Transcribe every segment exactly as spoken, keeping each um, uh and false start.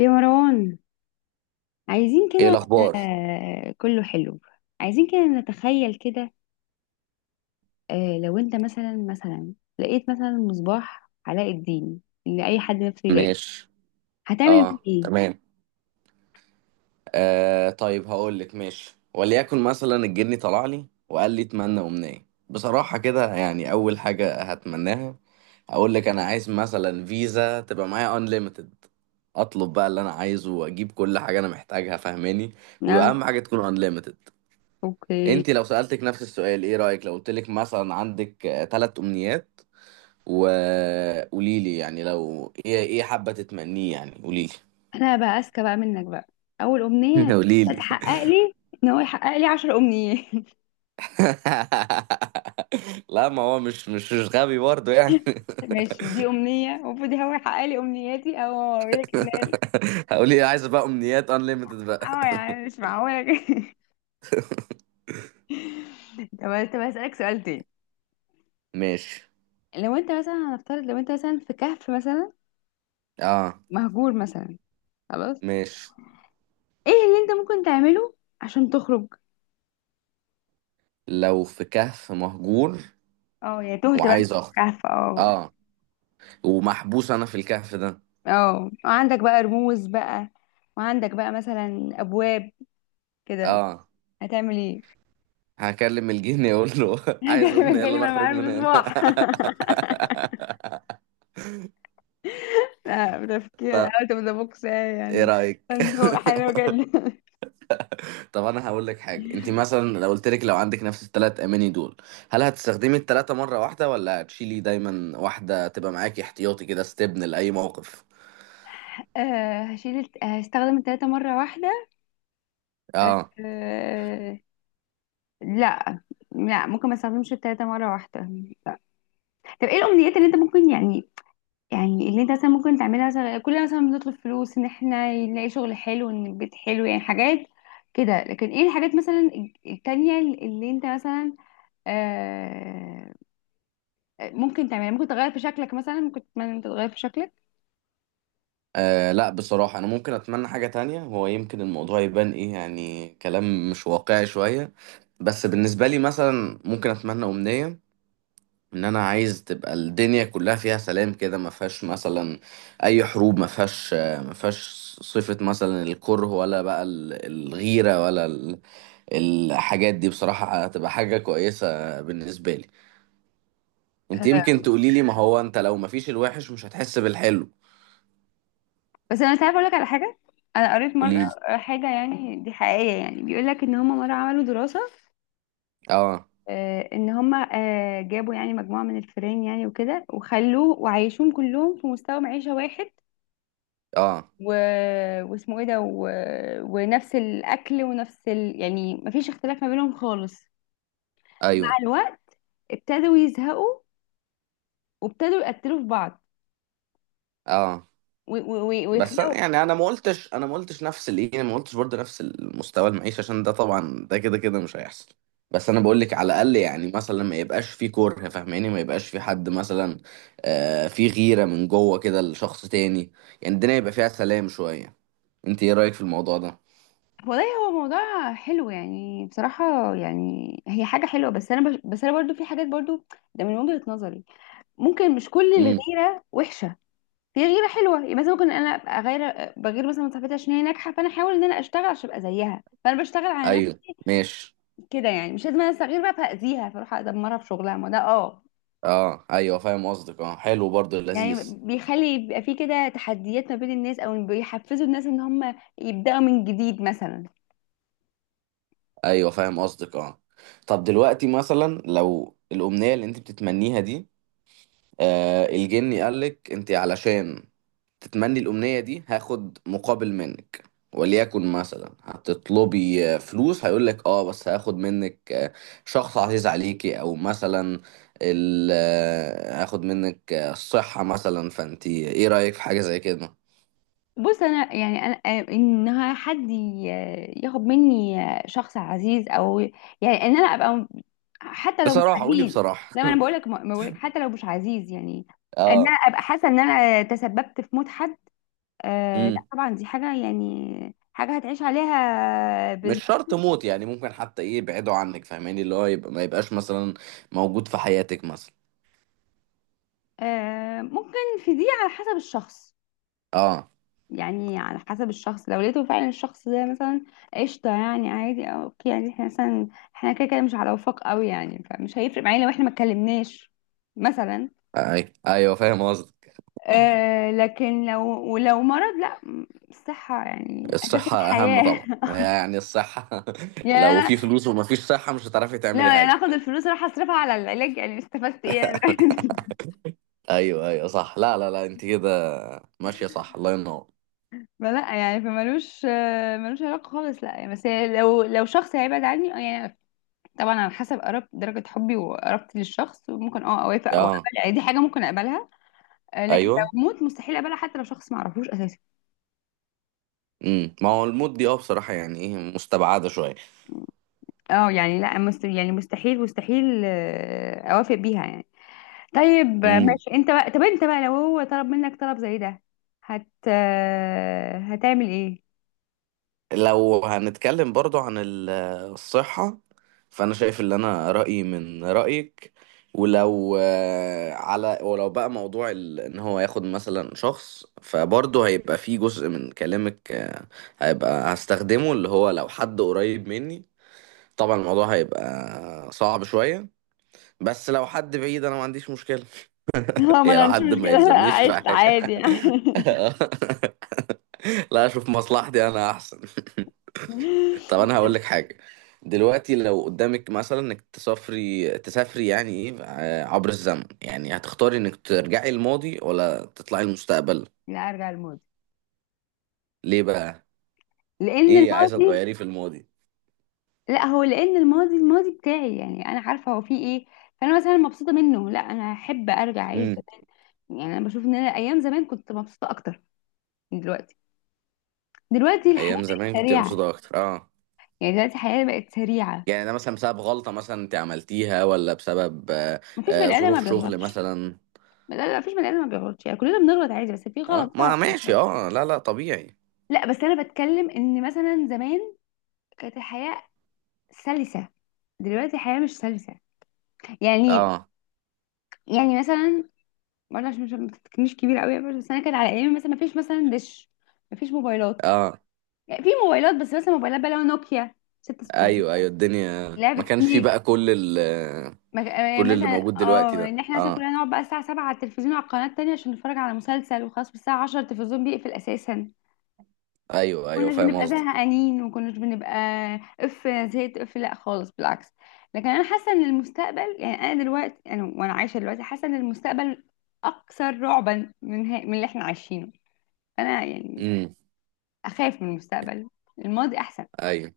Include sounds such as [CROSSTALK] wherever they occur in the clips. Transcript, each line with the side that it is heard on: left: يا مروان، عايزين
right: ايه
left: كده.
right: الاخبار؟
left: آه، كله حلو. عايزين كده نتخيل كده. آه، لو انت مثلا مثلا لقيت مثلا مصباح علاء الدين اللي اي حد نفسه يلاقيه.
right: ماشي.
left: هتعمل بيه
right: اه،
left: ايه؟
right: تمام. آه، طيب هقول لك ماشي. وليكن مثلا الجني طلع لي وقال لي اتمنى امنيه بصراحه كده، يعني اول حاجه هتمناها هقول لك: انا عايز مثلا فيزا تبقى معايا انليمتد، اطلب بقى اللي انا عايزه واجيب كل حاجه انا محتاجها، فاهماني.
left: اه
right: واهم حاجه تكون انليمتد.
left: اوكي.
right: انت لو سالتك نفس السؤال، ايه رايك لو قلت لك مثلا عندك آه، تلات امنيات، وقولي لي يعني لو ايه ايه حابه تتمنيه، يعني قولي لي.
left: انا بقى اذكى بقى منك بقى. اول
right: [LAUGHS]
left: امنية
right: قولي لي.
left: تحقق لي ان هو يحقق لي عشر امنيات.
right: [LAUGHS] لا، ما هو مش مش مش غبي برضه يعني.
left: [LAUGHS] ماشي، دي امنية المفروض هو يحقق لي امنياتي او اوريلك ان.
right: [LAUGHS] هقول ايه؟ عايز بقى امنيات انليمتد بقى.
left: اه يا عم مش معقولة [LAUGHS] كده. طب طب هسألك سؤال تاني.
right: ماشي.
left: لو انت مثلا هنفترض لو انت مثلا في كهف مثلا
right: اه،
left: مهجور مثلا، خلاص.
right: ماشي.
left: ايه اللي انت ممكن تعمله عشان تخرج؟
right: لو في كهف مهجور
left: اه، يا تهت بقى
right: وعايز
left: في
right: اخرج،
left: الكهف اه.
right: اه، ومحبوس انا في الكهف ده،
left: اه وعندك بقى رموز بقى، وعندك بقى مثلا ابواب كده.
right: اه،
left: هتعمل ايه؟
right: هكلم الجن يقول له
left: [LAUGHS]
right: [LAUGHS] عايز
left: جالي
right: امنية اللي
left: جالي
right: انا
left: وانا
right: اخرج
left: معايا
right: من هنا.
left: المصباح. [LAUGHS] لا،
right: [LAUGHS]
left: بتفكير
right: طب
left: اوت اوف ذا بوكس
right: ايه
left: يعني.
right: رايك؟ [LAUGHS]
left: [LAUGHS] هو حلو جدا.
right: طب انا هقول لك حاجه، انت
left: [LAUGHS]
right: مثلا لو قلت لك لو عندك نفس الثلاث اماني دول، هل هتستخدمي الثلاثه مره واحده ولا هتشيلي دايما واحده تبقى معاكي احتياطي كده استبن لاي موقف؟
left: آه، هشيل الت- هستخدم التلاتة مرة واحدة.
right: آه.
left: آه، لا. لا، ممكن ما استخدمش التلاتة مرة واحدة. طب ايه الامنيات اللي انت ممكن يعني، يعني اللي انت مثلا ممكن تعملها؟ مثلا كلنا مثلا بنطلب فلوس، ان احنا نلاقي شغل حلو، ان البيت حلو، يعني حاجات كده. لكن ايه الحاجات مثلا التانية اللي انت مثلا آه ممكن تعملها؟ ممكن تغير في شكلك مثلا، ممكن تتمنى إن انت تغير في شكلك.
right: اه، لا بصراحه انا ممكن اتمنى حاجه تانية. هو يمكن الموضوع يبان ايه يعني، كلام مش واقعي شويه، بس بالنسبه لي مثلا ممكن اتمنى امنيه ان انا عايز تبقى الدنيا كلها فيها سلام كده، ما فيهاش مثلا اي حروب، ما فيهاش ما فيهاش صفه مثلا الكره، ولا بقى ال- الغيره، ولا الحاجات دي. بصراحة هتبقى حاجة كويسة بالنسبة لي. انت
left: آه،
right: يمكن تقولي لي ما هو انت لو ما فيش الوحش مش هتحس بالحلو.
left: بس انا تعرف اقول لك على حاجة؟ انا قريت مرة
right: قولي لي.
left: حاجة، يعني دي حقيقية، يعني بيقول لك ان هما مرة عملوا دراسة.
right: اه.
left: آه، ان هم آه، جابوا يعني مجموعه من الفيران يعني، وكده وخلوه وعيشوهم كلهم في مستوى معيشه واحد،
right: اه.
left: و... واسمه ايه ده و... ونفس الاكل ونفس ال... يعني مفيش اختلاف ما بينهم خالص. مع
right: ايوه.
left: الوقت ابتدوا يزهقوا، وابتدوا يقتلوا في بعض،
right: اه.
left: و... و... و-
right: بس أنا-
left: ويخلقوا.
right: يعني انا ما قلتش انا ما قلتش نفس الايه، ما قلتش برضه نفس المستوى المعيشة، عشان ده طبعا ده كده كده مش هيحصل. بس انا بقول لك على الاقل يعني مثلا ما يبقاش في كره، فاهماني، ما يبقاش في حد مثلا آه في غيرة من جوه كده لشخص تاني. يعني الدنيا يبقى فيها سلام شوية. انت ايه رأيك في الموضوع
left: والله هو موضوع حلو يعني، بصراحة يعني هي حاجة حلوة، بس أنا بش... بس أنا برضو في حاجات برضو، ده من وجهة نظري. ممكن مش كل
right: ده؟
left: الغيرة وحشة، في غيره حلوه. يبقى مثلا ممكن انا ابقى غير، بغير مثلا من صاحبتي عشان هي ناجحه، فانا احاول ان انا اشتغل عشان ابقى زيها، فانا بشتغل على
right: ايوه.
left: نفسي
right: ماشي.
left: كده. يعني مش لازم انا استغير بقى فاذيها، فاروح ادمرها في شغلها، ما ده اه.
right: اه، ايوه، فاهم قصدك. اه، حلو برضه،
left: يعني
right: لذيذ.
left: بيخلي يبقى في كده تحديات ما بين الناس، او بيحفزوا الناس ان هم يبداوا من جديد مثلا.
right: ايوه، فاهم قصدك. اه، طب دلوقتي مثلا لو الامنيه اللي انت بتتمنيها دي، آه الجني قالك انت علشان تتمني الامنيه دي هاخد مقابل منك، وليكن مثلا هتطلبي آه، فلوس، هيقولك اه بس هاخد منك آه، شخص عزيز عليكي، او مثلا ال- آه، هاخد منك آه، الصحه مثلا، فانت ايه رايك في حاجه زي كده؟
left: بص انا يعني انا آه، ان حد ي- ياخد مني آه، شخص عزيز او يعني ان انا ابقى حتى لو مش
right: بصراحه قولي
left: عزيز.
right: بصراحه.
left: لا، ما انا بقول
right: [LAUGHS]
left: لك، ما بقول لك حتى لو مش عزيز، يعني ان انا
right: اه.
left: ابقى حاسه ان انا تسببت في موت حد. آه لا
right: امم
left: طبعا، دي حاجه يعني حاجه هتعيش عليها
right: مش شرط
left: بالظبط.
right: موت يعني. ممكن حتى ايه، يبعدوا عنك، فاهماني، اللي هو يبقى ما يبقاش مثلا موجود في حياتك مثلا.
left: آه ممكن، في دي على حسب الشخص.
right: اه.
left: يعني على حسب الشخص، لو لقيته فعلا الشخص ده مثلا قشطة، يعني عادي أو اوكي، يعني احنا مثلا احنا كده كده مش على وفاق قوي يعني، فمش هيفرق معايا لو احنا ما اتكلمناش مثلا.
right: اي ايوه، فاهم قصدك.
left: آه لكن لو، ولو مرض، لا م- الصحة يعني أساس
right: الصحة اهم طبعا
left: الحياة.
right: يعني، الصحة.
left: [LAUGHS]
right: [LAUGHS]
left: يعني
right: لو في
left: أنا،
right: فلوس وما فيش صحة مش هتعرفي تعملي
left: لا يعني أنا
right: حاجة.
left: آخد الفلوس أروح أصرفها على العلاج، يعني استفدت إيه يعني؟ [LAUGHS]
right: ايوه ايوه، صح. لا لا لا، انت كده ماشية، صح. الله ينور.
left: فلا يعني فمالوش آه، ملوش علاقة خالص. لا يعني بس لو، لو شخص هيبعد عني آه، يعني طبعا على حسب قرب درجة حبي وقربتي للشخص، ممكن اه اوافق او
right: اه.
left: اقبل، يعني دي حاجة ممكن اقبلها. آه، لكن
right: ايوه.
left: لو موت مستحيل اقبلها، حتى لو شخص ما اعرفوش اساسا.
right: امم ما هو الموت دي اه بصراحة يعني ايه مستبعدة شوية.
left: اه يعني لا مست... يعني مستحيل مستحيل آه، اوافق بيها يعني. طيب آه،
right: مم.
left: ماشي انت بقى. طب انت بقى لو هو طلب منك طلب زي ده، هت آه، هتعمل ايه؟
right: لو هنتكلم برضو عن ال- الصحة، فأنا شايف اللي أنا رأيي من رأيك. ولو آه، على ولو بقى موضوع ال- إن هو ياخد مثلا شخص، فبرضو هيبقى فيه جزء من كلامك، آه، هيبقى هستخدمه اللي هو لو حد قريب مني، طبعا الموضوع هيبقى صعب شوية. بس لو حد بعيد أنا ما عنديش مشكلة.
left: [LAUGHS] اه،
right: [LAUGHS]
left: ما
right: يعني
left: انا
right: لو
left: عنديش
right: حد ما
left: مشكلة. [LAUGHS] انا
right: يلزمنيش في
left: عشت
right: حاجة.
left: عادي يعني.
right: [LAUGHS] لا، أشوف مصلحتي أنا أحسن. [LAUGHS] طب انا هقول لك حاجه، دلوقتي لو قدامك مثلا انك تسافري تسافري يعني ايه ع- عبر الزمن، يعني هتختاري انك ترجعي الماضي ولا تطلعي المستقبل؟
left: [LAUGHS] لا، ارجع للماضي.
right: ليه بقى؟
left: لان
right: ايه، عايزه
left: الماضي،
right: تغيري في الماضي؟
left: لا هو لان الماضي، الماضي بتاعي يعني انا عارفه هو فيه ايه، فانا مثلا مبسوطه منه. لا، انا احب ارجع اعيش
right: امم.
left: زمان. يعني انا بشوف ان انا ايام زمان كنت مبسوطه اكتر من دلوقتي. دلوقتي الحياه
right: ايام زمان
left: بقت
right: كنت
left: سريعه،
right: مبسوطه اكتر، اه.
left: يعني دلوقتي الحياه بقت سريعه.
right: يعني ده مثلا بسبب غلطه مثلا انت عملتيها، ولا بسبب آه،
left: مفيش
right: آه،
left: بني ادم ما
right: ظروف شغل
left: بيغلطش.
right: مثلا؟
left: لا لا، مفيش بني ادم ما بيغلطش، يعني كلنا بنغلط عادي، بس في
right: اه،
left: غلط طبعاً
right: ما ماشي،
left: بنغلط.
right: اه، لا لا، طبيعي.
left: لا بس انا بتكلم ان مثلا زمان كانت الحياه سلسه، دلوقتي الحياه مش سلسه. يعني،
right: اه.
left: يعني مثلا برضه، عشان مش مش كبير قوي يا باشا، بس انا كان على ايامي مثلا ما فيش مثلا دش، ما فيش موبايلات.
right: اه،
left: يعني في موبايلات بس مثلا موبايلات بقى اللي هو نوكيا ستة آلاف وستمية،
right: ايوه ايوه، الدنيا
left: لعبة
right: ما كانش فيه بقى
left: سنيك.
right: كل ال
left: ما- آه،
right: كل اللي
left: مثلا
right: موجود دلوقتي
left: اه
right: ده،
left: ان احنا مثلا
right: اه.
left: كنا نقعد بقى الساعة سبعة على التلفزيون على القناة التانية عشان نتفرج على مسلسل، وخلاص الساعة عشرة التلفزيون بيقفل اساسا.
right: ايوه ايوه،
left: كناش
right: فاهم
left: بنبقى
right: قصدي.
left: زهقانين، وكناش بنبقى اف أنا زهقت اف، لا خالص بالعكس. لكن انا حاسة ان المستقبل، يعني انا دلوقتي انا وانا عايشة دلوقتي، حاسة ان المستقبل اكثر رعبا من ها- من اللي احنا عايشينه. انا يعني
right: امم،
left: اخاف من المستقبل، الماضي احسن.
right: ايوه.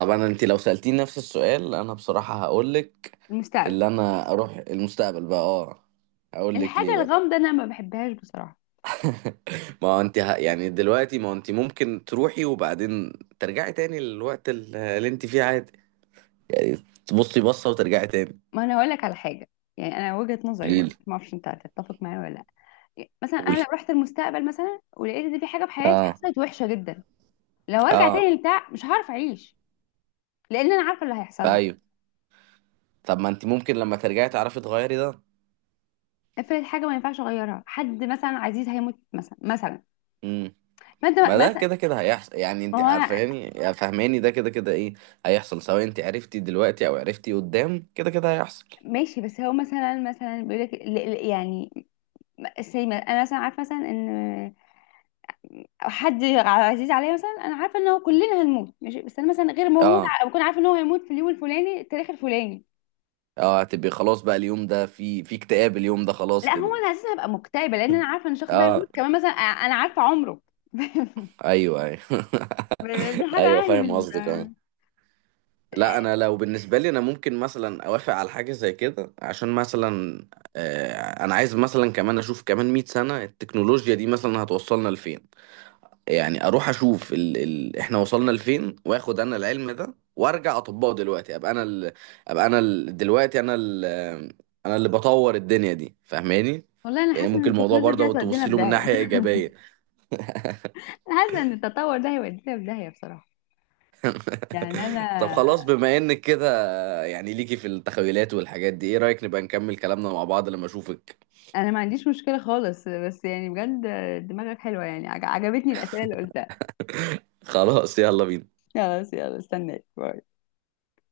right: طب انا، انت لو سألتيني نفس السؤال انا بصراحة هقول لك
left: المستقبل
right: اللي انا اروح المستقبل بقى، اه، هقول لك
left: الحاجه
right: ليه بقى.
left: الغامضه انا ما بحبهاش بصراحه.
right: [LAUGHS] ما هو انت ه... يعني دلوقتي ما هو انت ممكن تروحي وبعدين ترجعي تاني للوقت ال- اللي انت فيه عادي يعني، تبصي بصة وترجعي تاني.
left: ما انا هقول لك على حاجه، يعني انا وجهه نظري
right: قولي
left: بقول
right: لي.
left: لك، ما اعرفش انت هتتفق معايا ولا لا. مثلا انا
right: قولي.
left: لو رحت المستقبل مثلا ولقيت ان في حاجه في حياتي
right: اه.
left: حصلت وحشه جدا، لو ارجع
right: اه،
left: تاني لبتاع مش هعرف اعيش، لان انا عارفه اللي هيحصل لي.
right: ايوه. طب ما انت ممكن لما ترجعي تعرفي تغيري ده؟
left: افرض حاجه ما ينفعش اغيرها، حد مثلا عزيز هيموت مثلا مثلا،
right: امم.
left: فانت
right: ما ده
left: مثلا.
right: كده كده هيحصل يعني،
left: ما
right: انت
left: هو أنا-
right: عارفاني يعني، فاهماني، ده كده كده ايه، هيحصل سواء انت عرفتي دلوقتي او عرفتي قدام كده كده هيحصل.
left: ماشي، بس هو مثلا مثلا بيقول لك ل- ل- يعني م- زي ما انا مثلا عارفه مثلا ان، او حد عزيز عليا مثلا، انا عارفه ان هو كلنا هنموت ماشي، بس انا مثلا غير ما اموت
right: اه.
left: ع- بكون عارفه ان هو هيموت في اليوم الفلاني التاريخ الفلاني.
right: اه، هتبقي خلاص بقى اليوم ده في في اكتئاب، اليوم ده خلاص
left: لا
right: كده.
left: هو انا اساسا هبقى مكتئبه، لان انا عارفه ان الشخص ده هيموت
right: اه،
left: كمان مثلا أ- انا عارفه عمره. [LAUGHS]
right: ايوه ايوه. [LAUGHS]
left: دي
right: ايوه،
left: حاجه يعني
right: فاهم
left: من
right: قصدك. اه،
left: آه،
right: لا انا لو بالنسبه لي انا ممكن مثلا اوافق على حاجه زي كده، عشان مثلا آه انا عايز مثلا كمان اشوف كمان مئة سنه التكنولوجيا دي مثلا هتوصلنا لفين. يعني اروح اشوف ال... ال... احنا وصلنا لفين، واخد انا العلم ده وارجع اطبقه دلوقتي، ابقى انا ال... ابقى انا ال... دلوقتي انا ال... انا اللي بطور الدنيا دي، فاهماني.
left: والله انا
right: يعني
left: حاسه ان
right: ممكن الموضوع
left: التكنولوجيا دي
right: برضه
left: هتودينا
right: تبص
left: في
right: له من
left: داهيه.
right: ناحية
left: [LAUGHS]
right: إيجابية. [LAUGHS]
left: انا حاسه ان التطور ده هيودينا في داهيه بصراحه، يعني
right: طب
left: انا.
right: خلاص بما انك كده يعني ليكي في التخيلات والحاجات دي، ايه رأيك نبقى نكمل كلامنا مع بعض لما اشوفك؟
left: انا ما عنديش مشكله خالص، بس يعني بجد دماغك حلوه، يعني عج- عجبتني الاسئله اللي قلتها.
right: خلاص، يلا بينا.
left: خلاص يلا استناك، باي